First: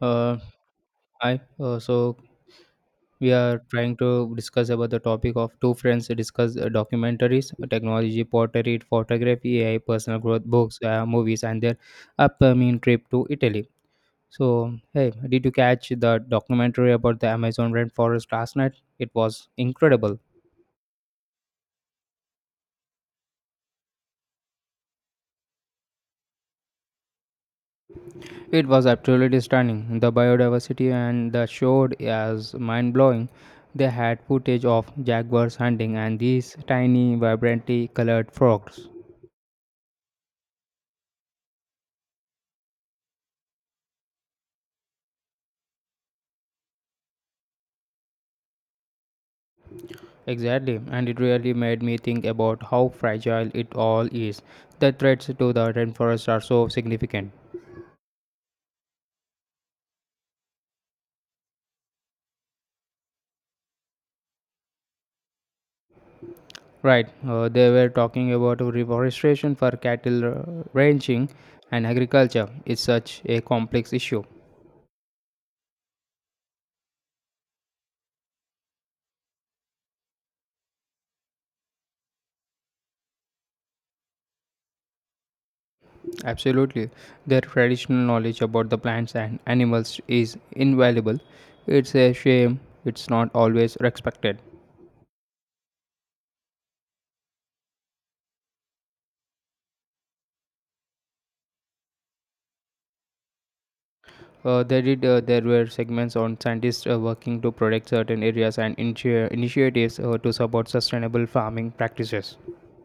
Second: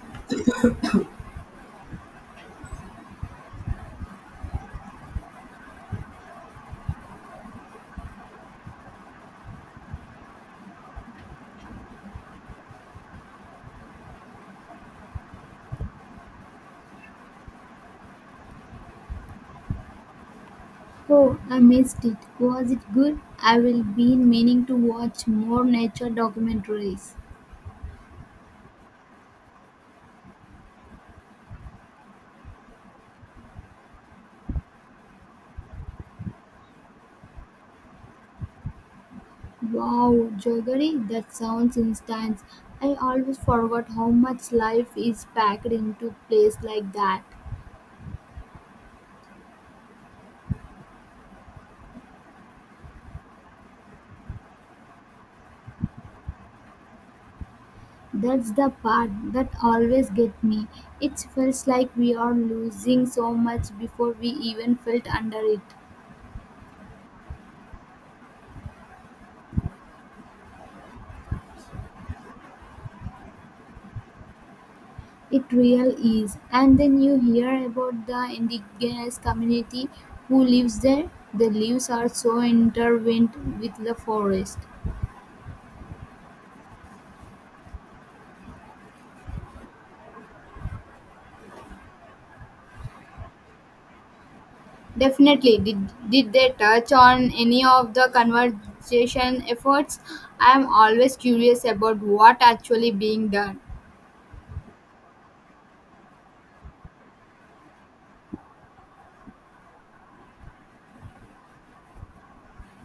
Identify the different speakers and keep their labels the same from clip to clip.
Speaker 1: Uh, hi. So we are trying to discuss about the topic of two friends discuss documentaries, technology, pottery, photography, AI, personal growth, books, movies, and their upcoming trip to Italy. So hey, did you catch the documentary about the Amazon rainforest last night? It was incredible.
Speaker 2: Oh, I missed it. Was it good? I will be meaning to watch more nature documentaries.
Speaker 1: It was absolutely stunning. The biodiversity and the showed as mind blowing. They had footage of jaguars hunting and these tiny, vibrantly colored frogs.
Speaker 2: Wow, Jogari, that sounds intense. I always forgot how much life is packed into place like that.
Speaker 1: Exactly, and it really made me think about how fragile it all is. The threats to the rainforest are so significant.
Speaker 2: That's the part that always gets me. It feels like we are losing so much before we even felt under it.
Speaker 1: Right, they were talking about reforestation for cattle ranching and agriculture. It's such a complex issue.
Speaker 2: It real is, and then you hear about the indigenous community who lives there. The leaves are so intertwined with the forest.
Speaker 1: Absolutely, their traditional knowledge about the plants and animals is invaluable. It's a shame it's not always respected.
Speaker 2: Definitely. Did they touch on any of the conservation efforts? I am always curious about what actually being done.
Speaker 1: They did. There were segments on scientists working to protect certain areas and initiatives to support sustainable farming practices.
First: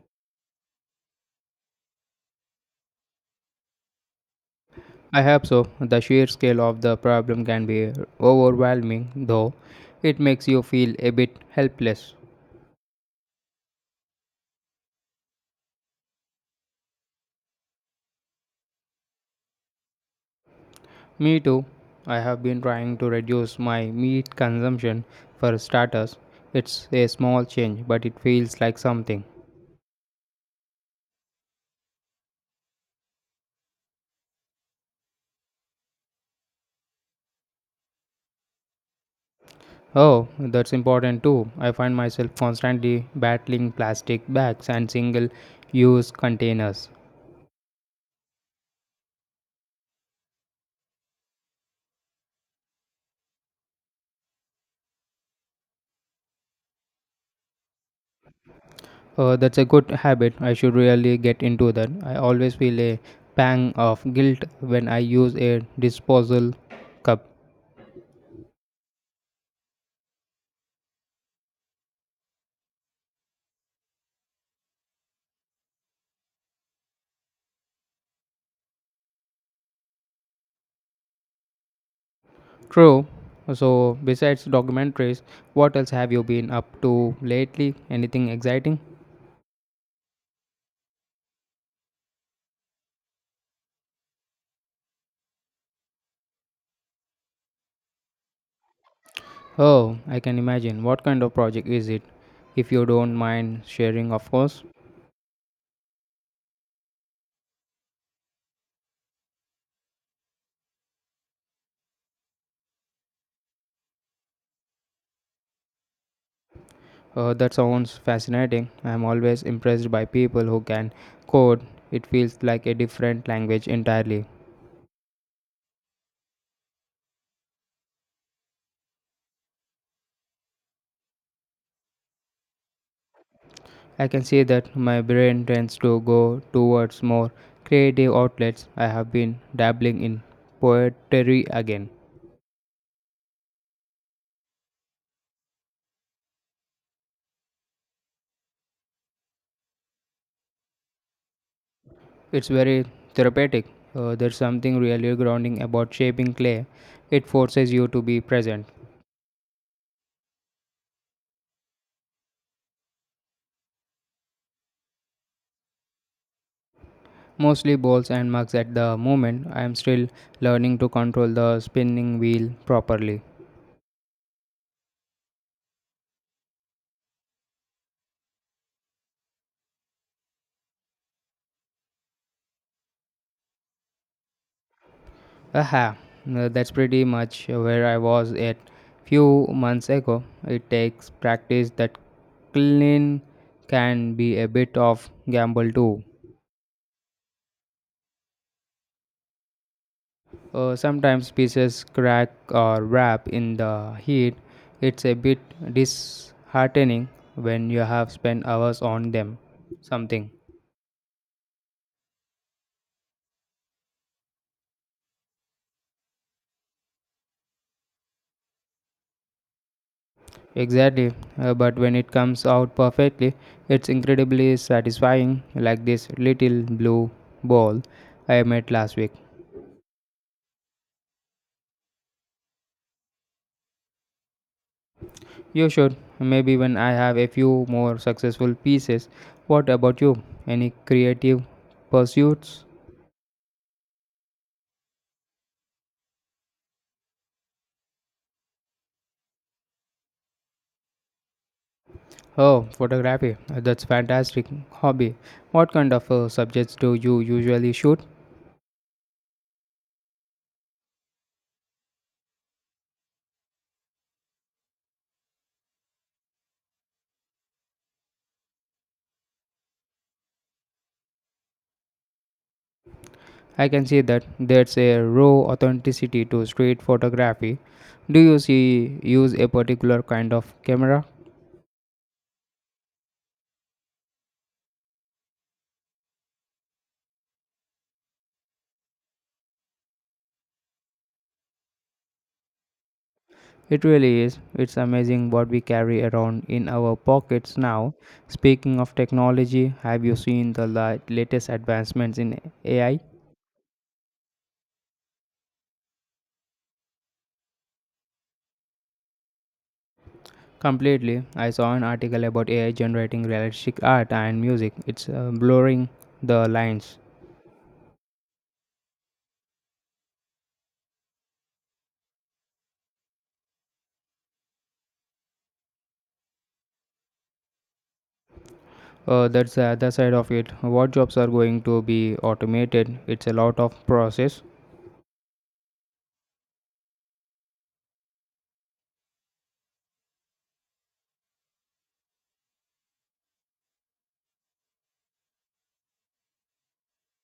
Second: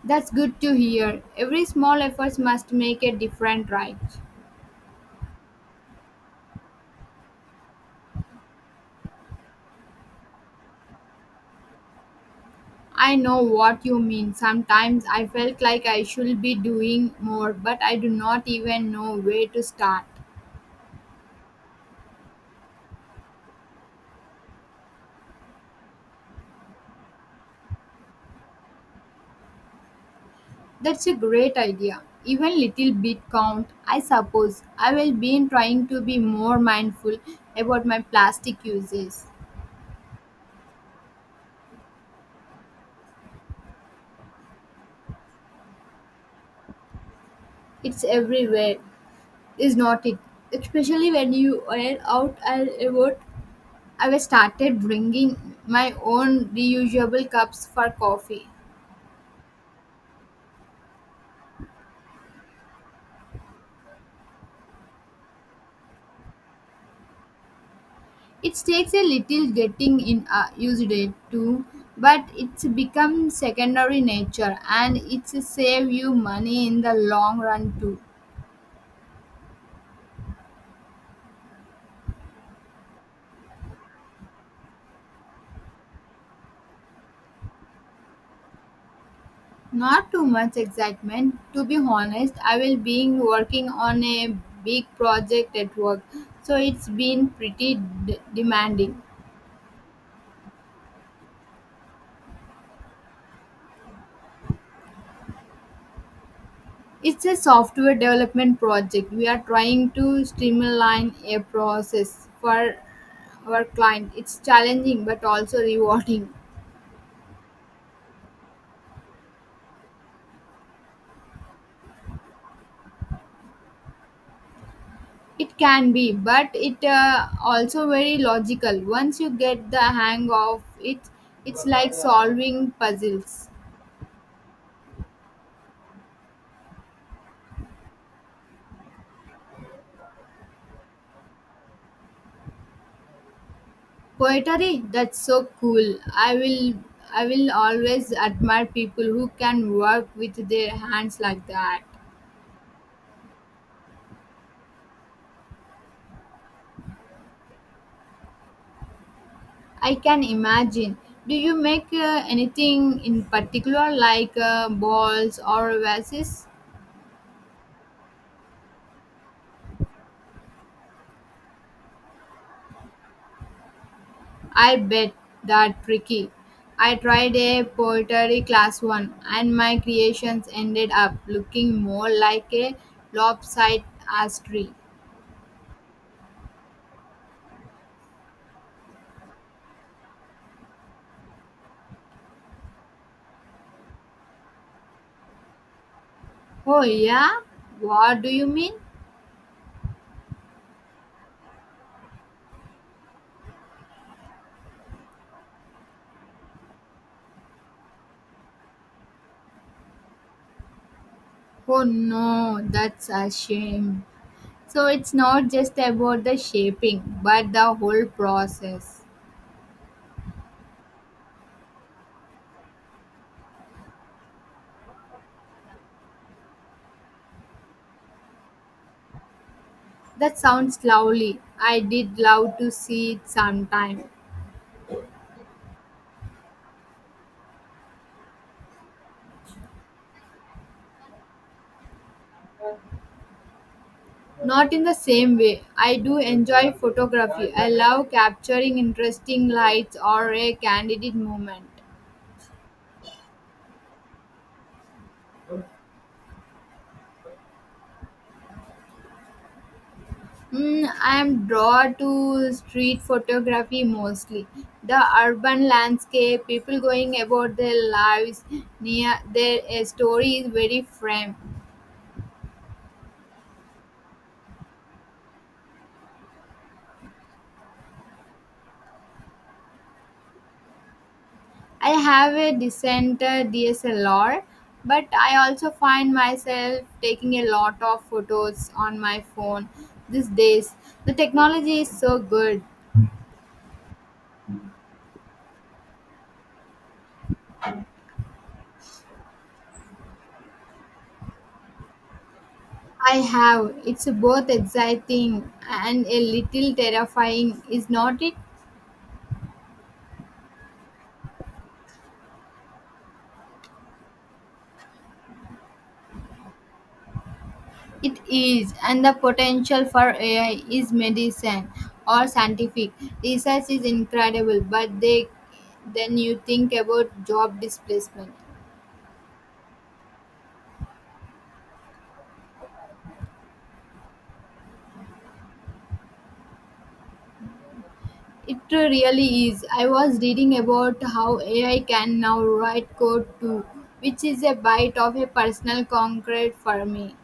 Speaker 2: That's good to hear. Every small effort must make a different right?
Speaker 1: I hope so. The sheer scale of the problem can be overwhelming, though. It makes you feel a bit helpless.
Speaker 2: I know what you mean. Sometimes I felt like I should be doing more, but I do not even know where to start.
Speaker 1: Me too. I have been trying to reduce my meat consumption for starters. It's a small change, but it feels like something.
Speaker 2: That's a great idea. Even little bit count, I suppose. I will be trying to be more mindful about my plastic uses.
Speaker 1: Oh, that's important too. I find myself constantly battling plastic bags and single use containers.
Speaker 2: It's everywhere, is not it? Especially when you are out and about. I was started bringing my own reusable cups for coffee.
Speaker 1: That's a good habit. I should really get into that. I always feel a pang of guilt when I use a disposal cup.
Speaker 2: It takes a little getting in used it to, but it's become secondary nature and it's save you money in the long run too.
Speaker 1: True. So, besides documentaries, what else have you been up to lately? Anything exciting?
Speaker 2: Not too much excitement, to be honest. I will be working on a big project at work, so it's been pretty demanding.
Speaker 1: Oh, I can imagine. What kind of project is it? If you don't mind sharing, of course.
Speaker 2: It's a software development project. We are trying to streamline a process for our client. It's challenging but also rewarding.
Speaker 1: That sounds fascinating. I'm always impressed by people who can code. It feels like a different language entirely.
Speaker 2: It can be, but it also very logical. Once you get the hang of it, it's like solving puzzles.
Speaker 1: I can see that my brain tends to go towards more creative outlets. I have been dabbling in poetry again.
Speaker 2: Poetry, that's so cool. I will always admire people who can work with their hands like that.
Speaker 1: It's very therapeutic. There's something really grounding about shaping clay. It forces you to be present.
Speaker 2: I can imagine. Do you make anything in particular like balls or vases?
Speaker 1: Mostly balls and mugs at the moment. I am still learning to control the spinning wheel properly.
Speaker 2: I bet that tricky. I tried a poetry class one, and my creations ended up looking more like a lopsided tree.
Speaker 1: Aha, that's pretty much where I was at few months ago. It takes practice that clean can be a bit of gamble too.
Speaker 2: Oh yeah, what do you mean?
Speaker 1: Sometimes pieces crack or wrap in the heat. It's a bit disheartening when you have spent hours on them. Something.
Speaker 2: Oh no, that's a shame. So it's not just about the shaping, but the whole process.
Speaker 1: Exactly, but when it comes out perfectly, it's incredibly satisfying, like this little blue ball I made last week.
Speaker 2: That sounds lovely. I did love to see it sometime.
Speaker 1: You should. Maybe when I have a few more successful pieces. What about you? Any creative pursuits?
Speaker 2: Not in the same way. I do enjoy photography. I love capturing interesting lights or a candid moment.
Speaker 1: Oh, photography. That's fantastic hobby. What kind of subjects do you usually shoot?
Speaker 2: Mm, I am drawn to street photography mostly. The urban landscape, people going about their lives, near their story is very frame.
Speaker 1: I can see that there's a raw authenticity to street photography. Do you see use a particular kind of camera?
Speaker 2: I have a decent DSLR, but I also find myself taking a lot of photos on my phone these days. The technology is so good.
Speaker 1: It really is. It's amazing what we carry around in our pockets now. Speaking of technology, have you seen the latest advancements in AI?
Speaker 2: I have. It's both exciting and a little terrifying, is not it?
Speaker 1: Completely. I saw an article about AI generating realistic art and music. It's blurring the lines.
Speaker 2: It is, and the potential for AI is medicine or scientific research is incredible. Then you think about job displacement.
Speaker 1: That's the other side of it. What jobs are going to be automated? It's a lot of process.
Speaker 2: It really is. I was reading about how AI can now write code too, which is a bite of a personal concrete for me.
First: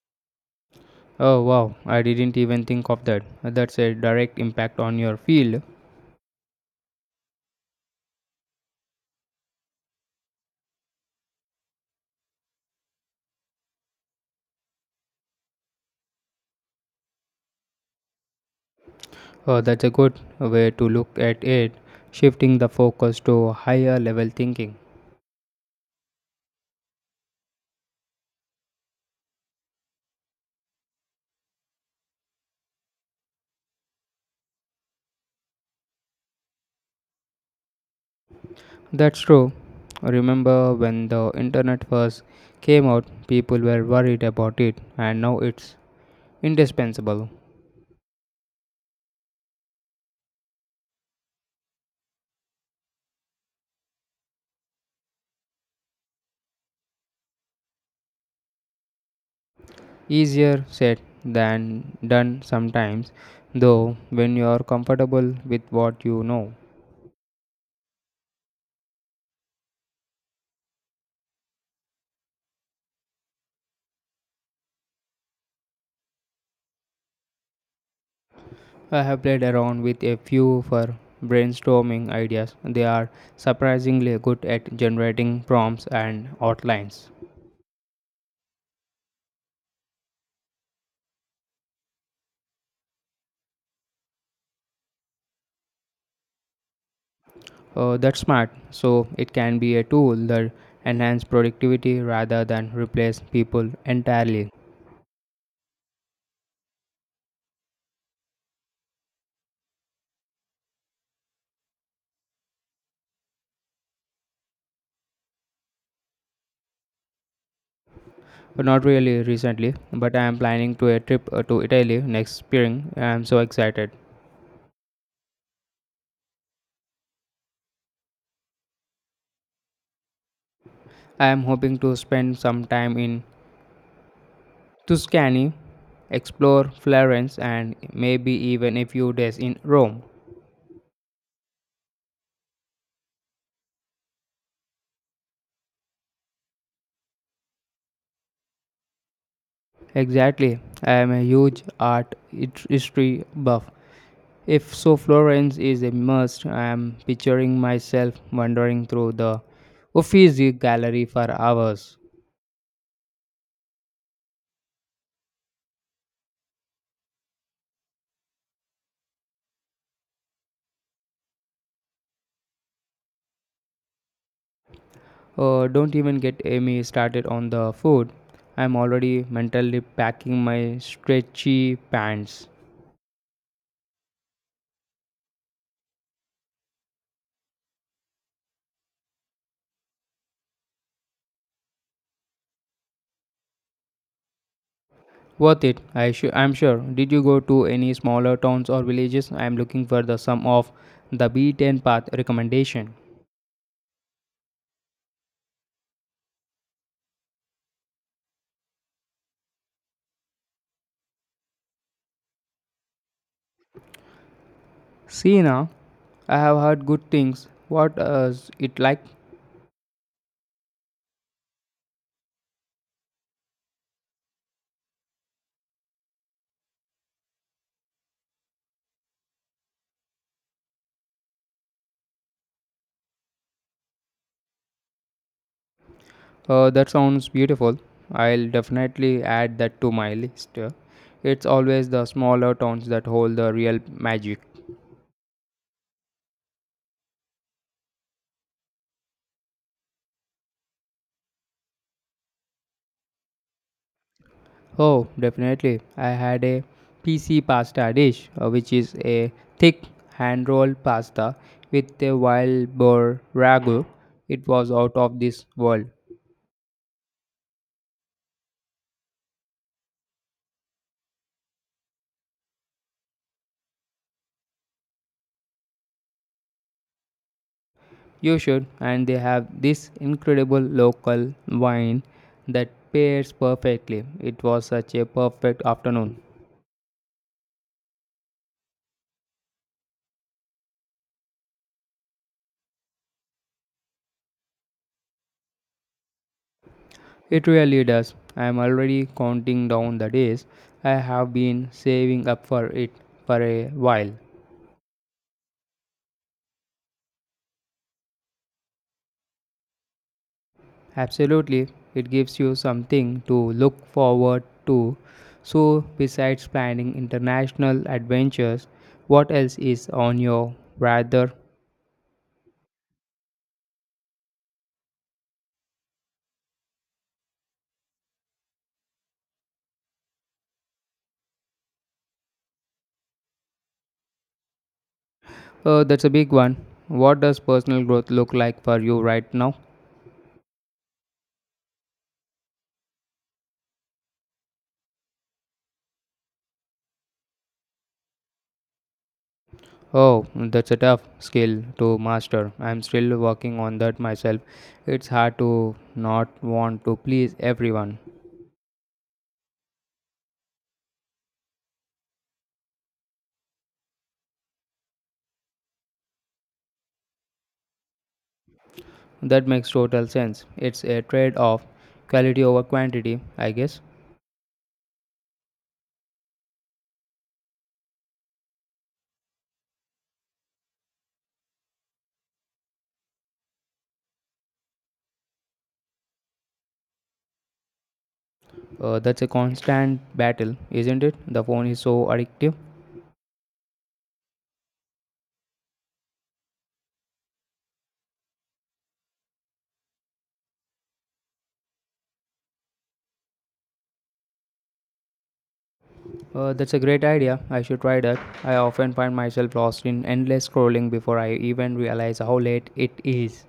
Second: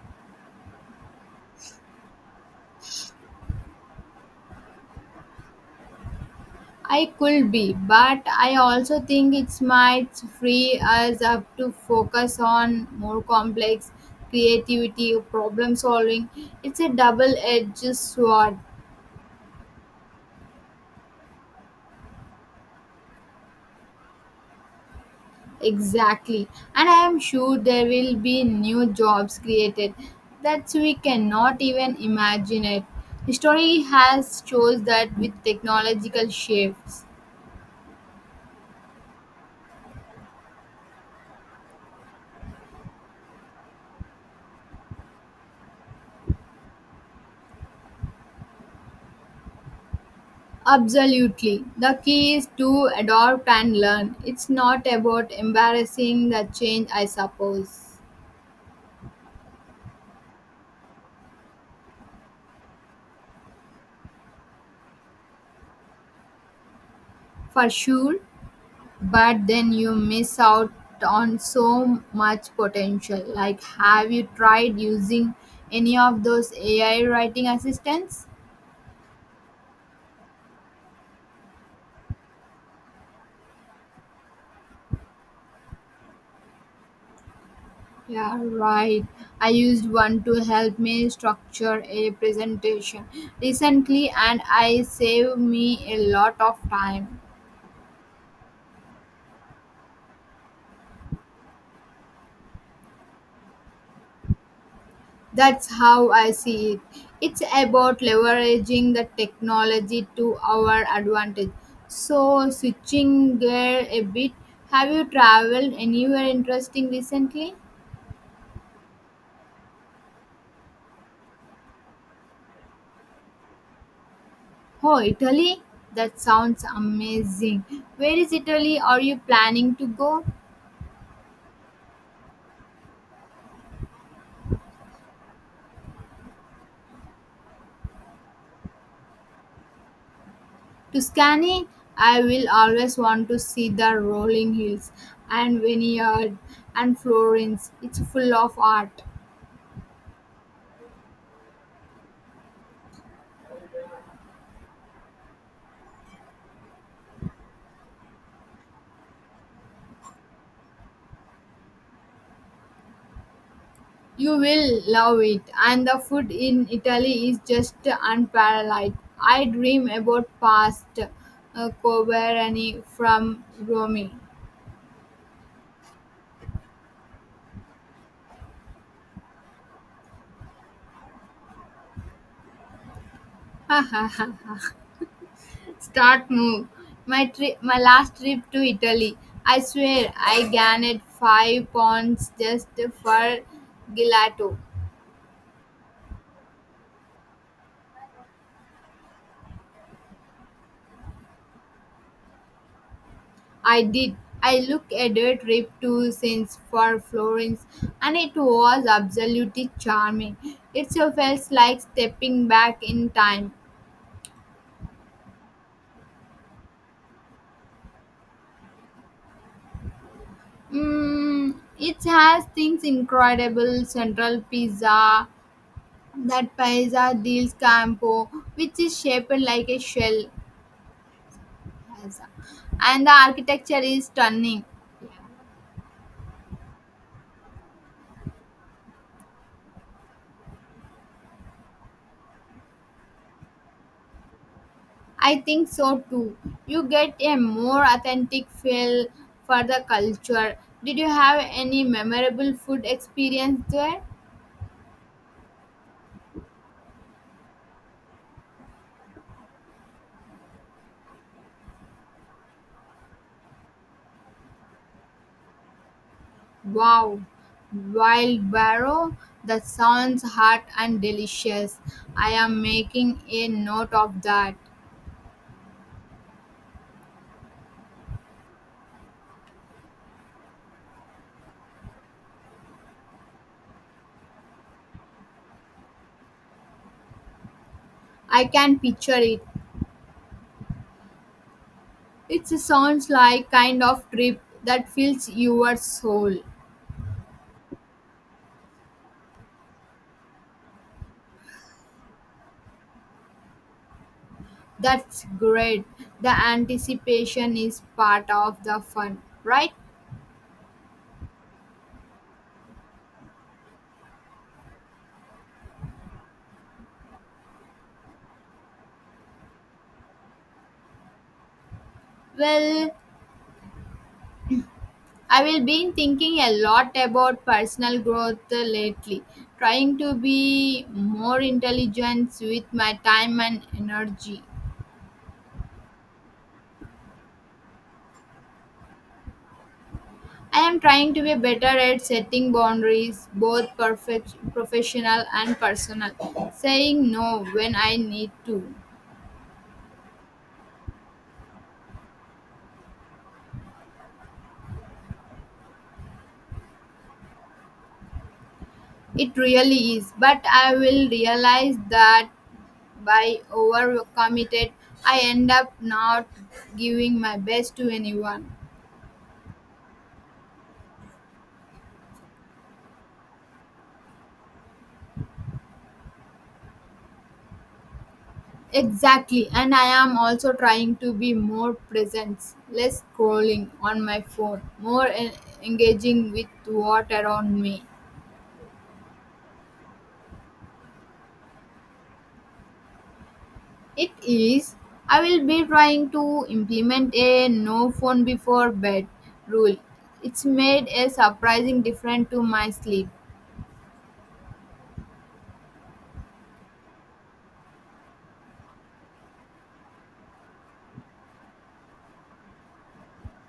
Speaker 1: Oh wow, I didn't even think of that. That's a direct impact on your field.
Speaker 2: I could be, but I also think it might free us up to focus on more complex creativity, problem solving. It's a double edged sword,
Speaker 1: That's a good way to look at it, shifting the focus to higher level thinking.
Speaker 2: exactly. And I am sure there will be new jobs created that we cannot even imagine it. History has shows that with technological shifts.
Speaker 1: That's true. Remember when the internet first came out, people were worried about it, and now it's indispensable.
Speaker 2: Absolutely. The key is to adopt and learn. It's not about embarrassing the change, I suppose,
Speaker 1: Easier said than done sometimes, though, when you are comfortable with what you know.
Speaker 2: for sure, but then you miss out on so much potential. Like, have you tried using any of those AI writing assistants?
Speaker 1: I have played around with a few for brainstorming ideas. They are surprisingly good at generating prompts and outlines.
Speaker 2: Yeah, right. I used one to help me structure a presentation recently, and I saved me a lot of time.
Speaker 1: That's smart. So it can be a tool that enhance productivity rather than replace people entirely.
Speaker 2: That's how I see it. It's about leveraging the technology to our advantage. So, switching gear a bit, have you traveled anywhere interesting recently?
Speaker 1: But not really recently. But I am planning to a trip to Italy next spring. I am so excited.
Speaker 2: Oh, Italy? That sounds amazing. Where is Italy? Are you planning to go? To
Speaker 1: I am hoping to spend some time in Tuscany, explore Florence, and maybe even a few days in Rome.
Speaker 2: Tuscany? I will always want to see the rolling hills and vineyard and Florence. It's full of art.
Speaker 1: Exactly. I am a huge art history buff, If so, Florence is a must. I am picturing myself wandering through the Uffizi gallery for hours.
Speaker 2: You will love it, and the food in Italy is just unparalleled. I dream about pasta carbonara from Rome.
Speaker 1: Don't even get Amy started on the food. I'm already mentally packing my stretchy pants.
Speaker 2: Start move. My last trip to Italy. I swear, I gained 5 pounds just for gelato.
Speaker 1: Worth it, I'm sure. Did you go to any smaller towns or villages? I'm looking for the sum of the beaten path recommendation.
Speaker 2: I did. I looked at a trip to since for Florence, and it was absolutely charming. It so felt like stepping back in time.
Speaker 1: See now, I have heard good things. What is it like?
Speaker 2: Mm, it has things incredible central pizza that pizza del campo which is shaped like a shell as a- and the architecture is stunning yeah.
Speaker 1: That sounds beautiful. I'll definitely add that to my list. It's always the smaller towns that hold the real magic.
Speaker 2: I think so too, you get a more authentic feel for the culture. Did you have any memorable food experience there?
Speaker 1: Oh, definitely. I had a PC pasta dish, which is a thick hand rolled pasta with a wild boar ragu. It was out of this world.
Speaker 2: Wow, Wild Barrow, that sounds hot and delicious. I am making a note of that.
Speaker 1: You should, and they have this incredible local wine that pairs perfectly. It was such a perfect afternoon.
Speaker 2: I can picture it. It sounds like kind of trip that fills your soul.
Speaker 1: It really does. I am already counting down the days. I have been saving up for it for a while.
Speaker 2: That's great. The anticipation is part of the fun, right?
Speaker 1: Absolutely, it gives you something to look forward to. So, besides planning international adventures, what else is on your radar?
Speaker 2: Well, I will be thinking a lot about personal growth lately, trying to be more intelligent with my time and energy.
Speaker 1: That's a big one. What does personal growth look like for you right now?
Speaker 2: I am trying to be better at setting boundaries, both perfect, professional and personal. Saying no when I need to.
Speaker 1: Oh, that's a tough skill to master. I'm still working on that myself. It's hard to not want to please everyone.
Speaker 2: It really is, but I will realize that by overcommitted, I end up not giving my best to anyone.
Speaker 1: That makes total sense. It's a trade off, quality over quantity, I guess.
Speaker 2: Exactly, and I am also trying to be more present, less scrolling on my phone, more engaging with what around me.
Speaker 1: That's a constant battle, isn't it? The phone is so addictive.
Speaker 2: It is. I will be trying to implement a no phone before bed rule. It's made a surprising difference to my sleep.
Speaker 1: That's a great idea. I should try that. I often find myself lost in endless scrolling before I even realize how late it is.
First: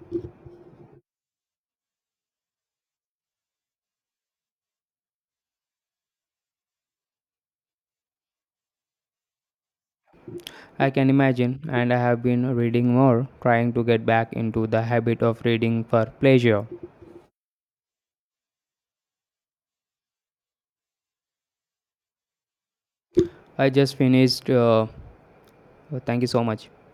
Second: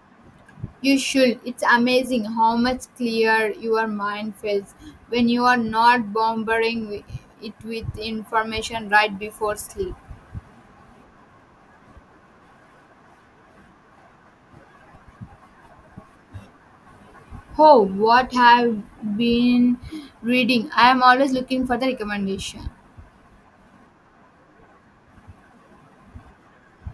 Speaker 2: You should. It's amazing how much clearer your mind feels when you are not bombarding it with information right before sleep.
Speaker 1: I can imagine, and I have been reading more, trying to get back into the habit of reading for pleasure.
Speaker 2: Oh, what have been reading? I am always looking for the recommendation.
Speaker 1: I just finished, thank you so much.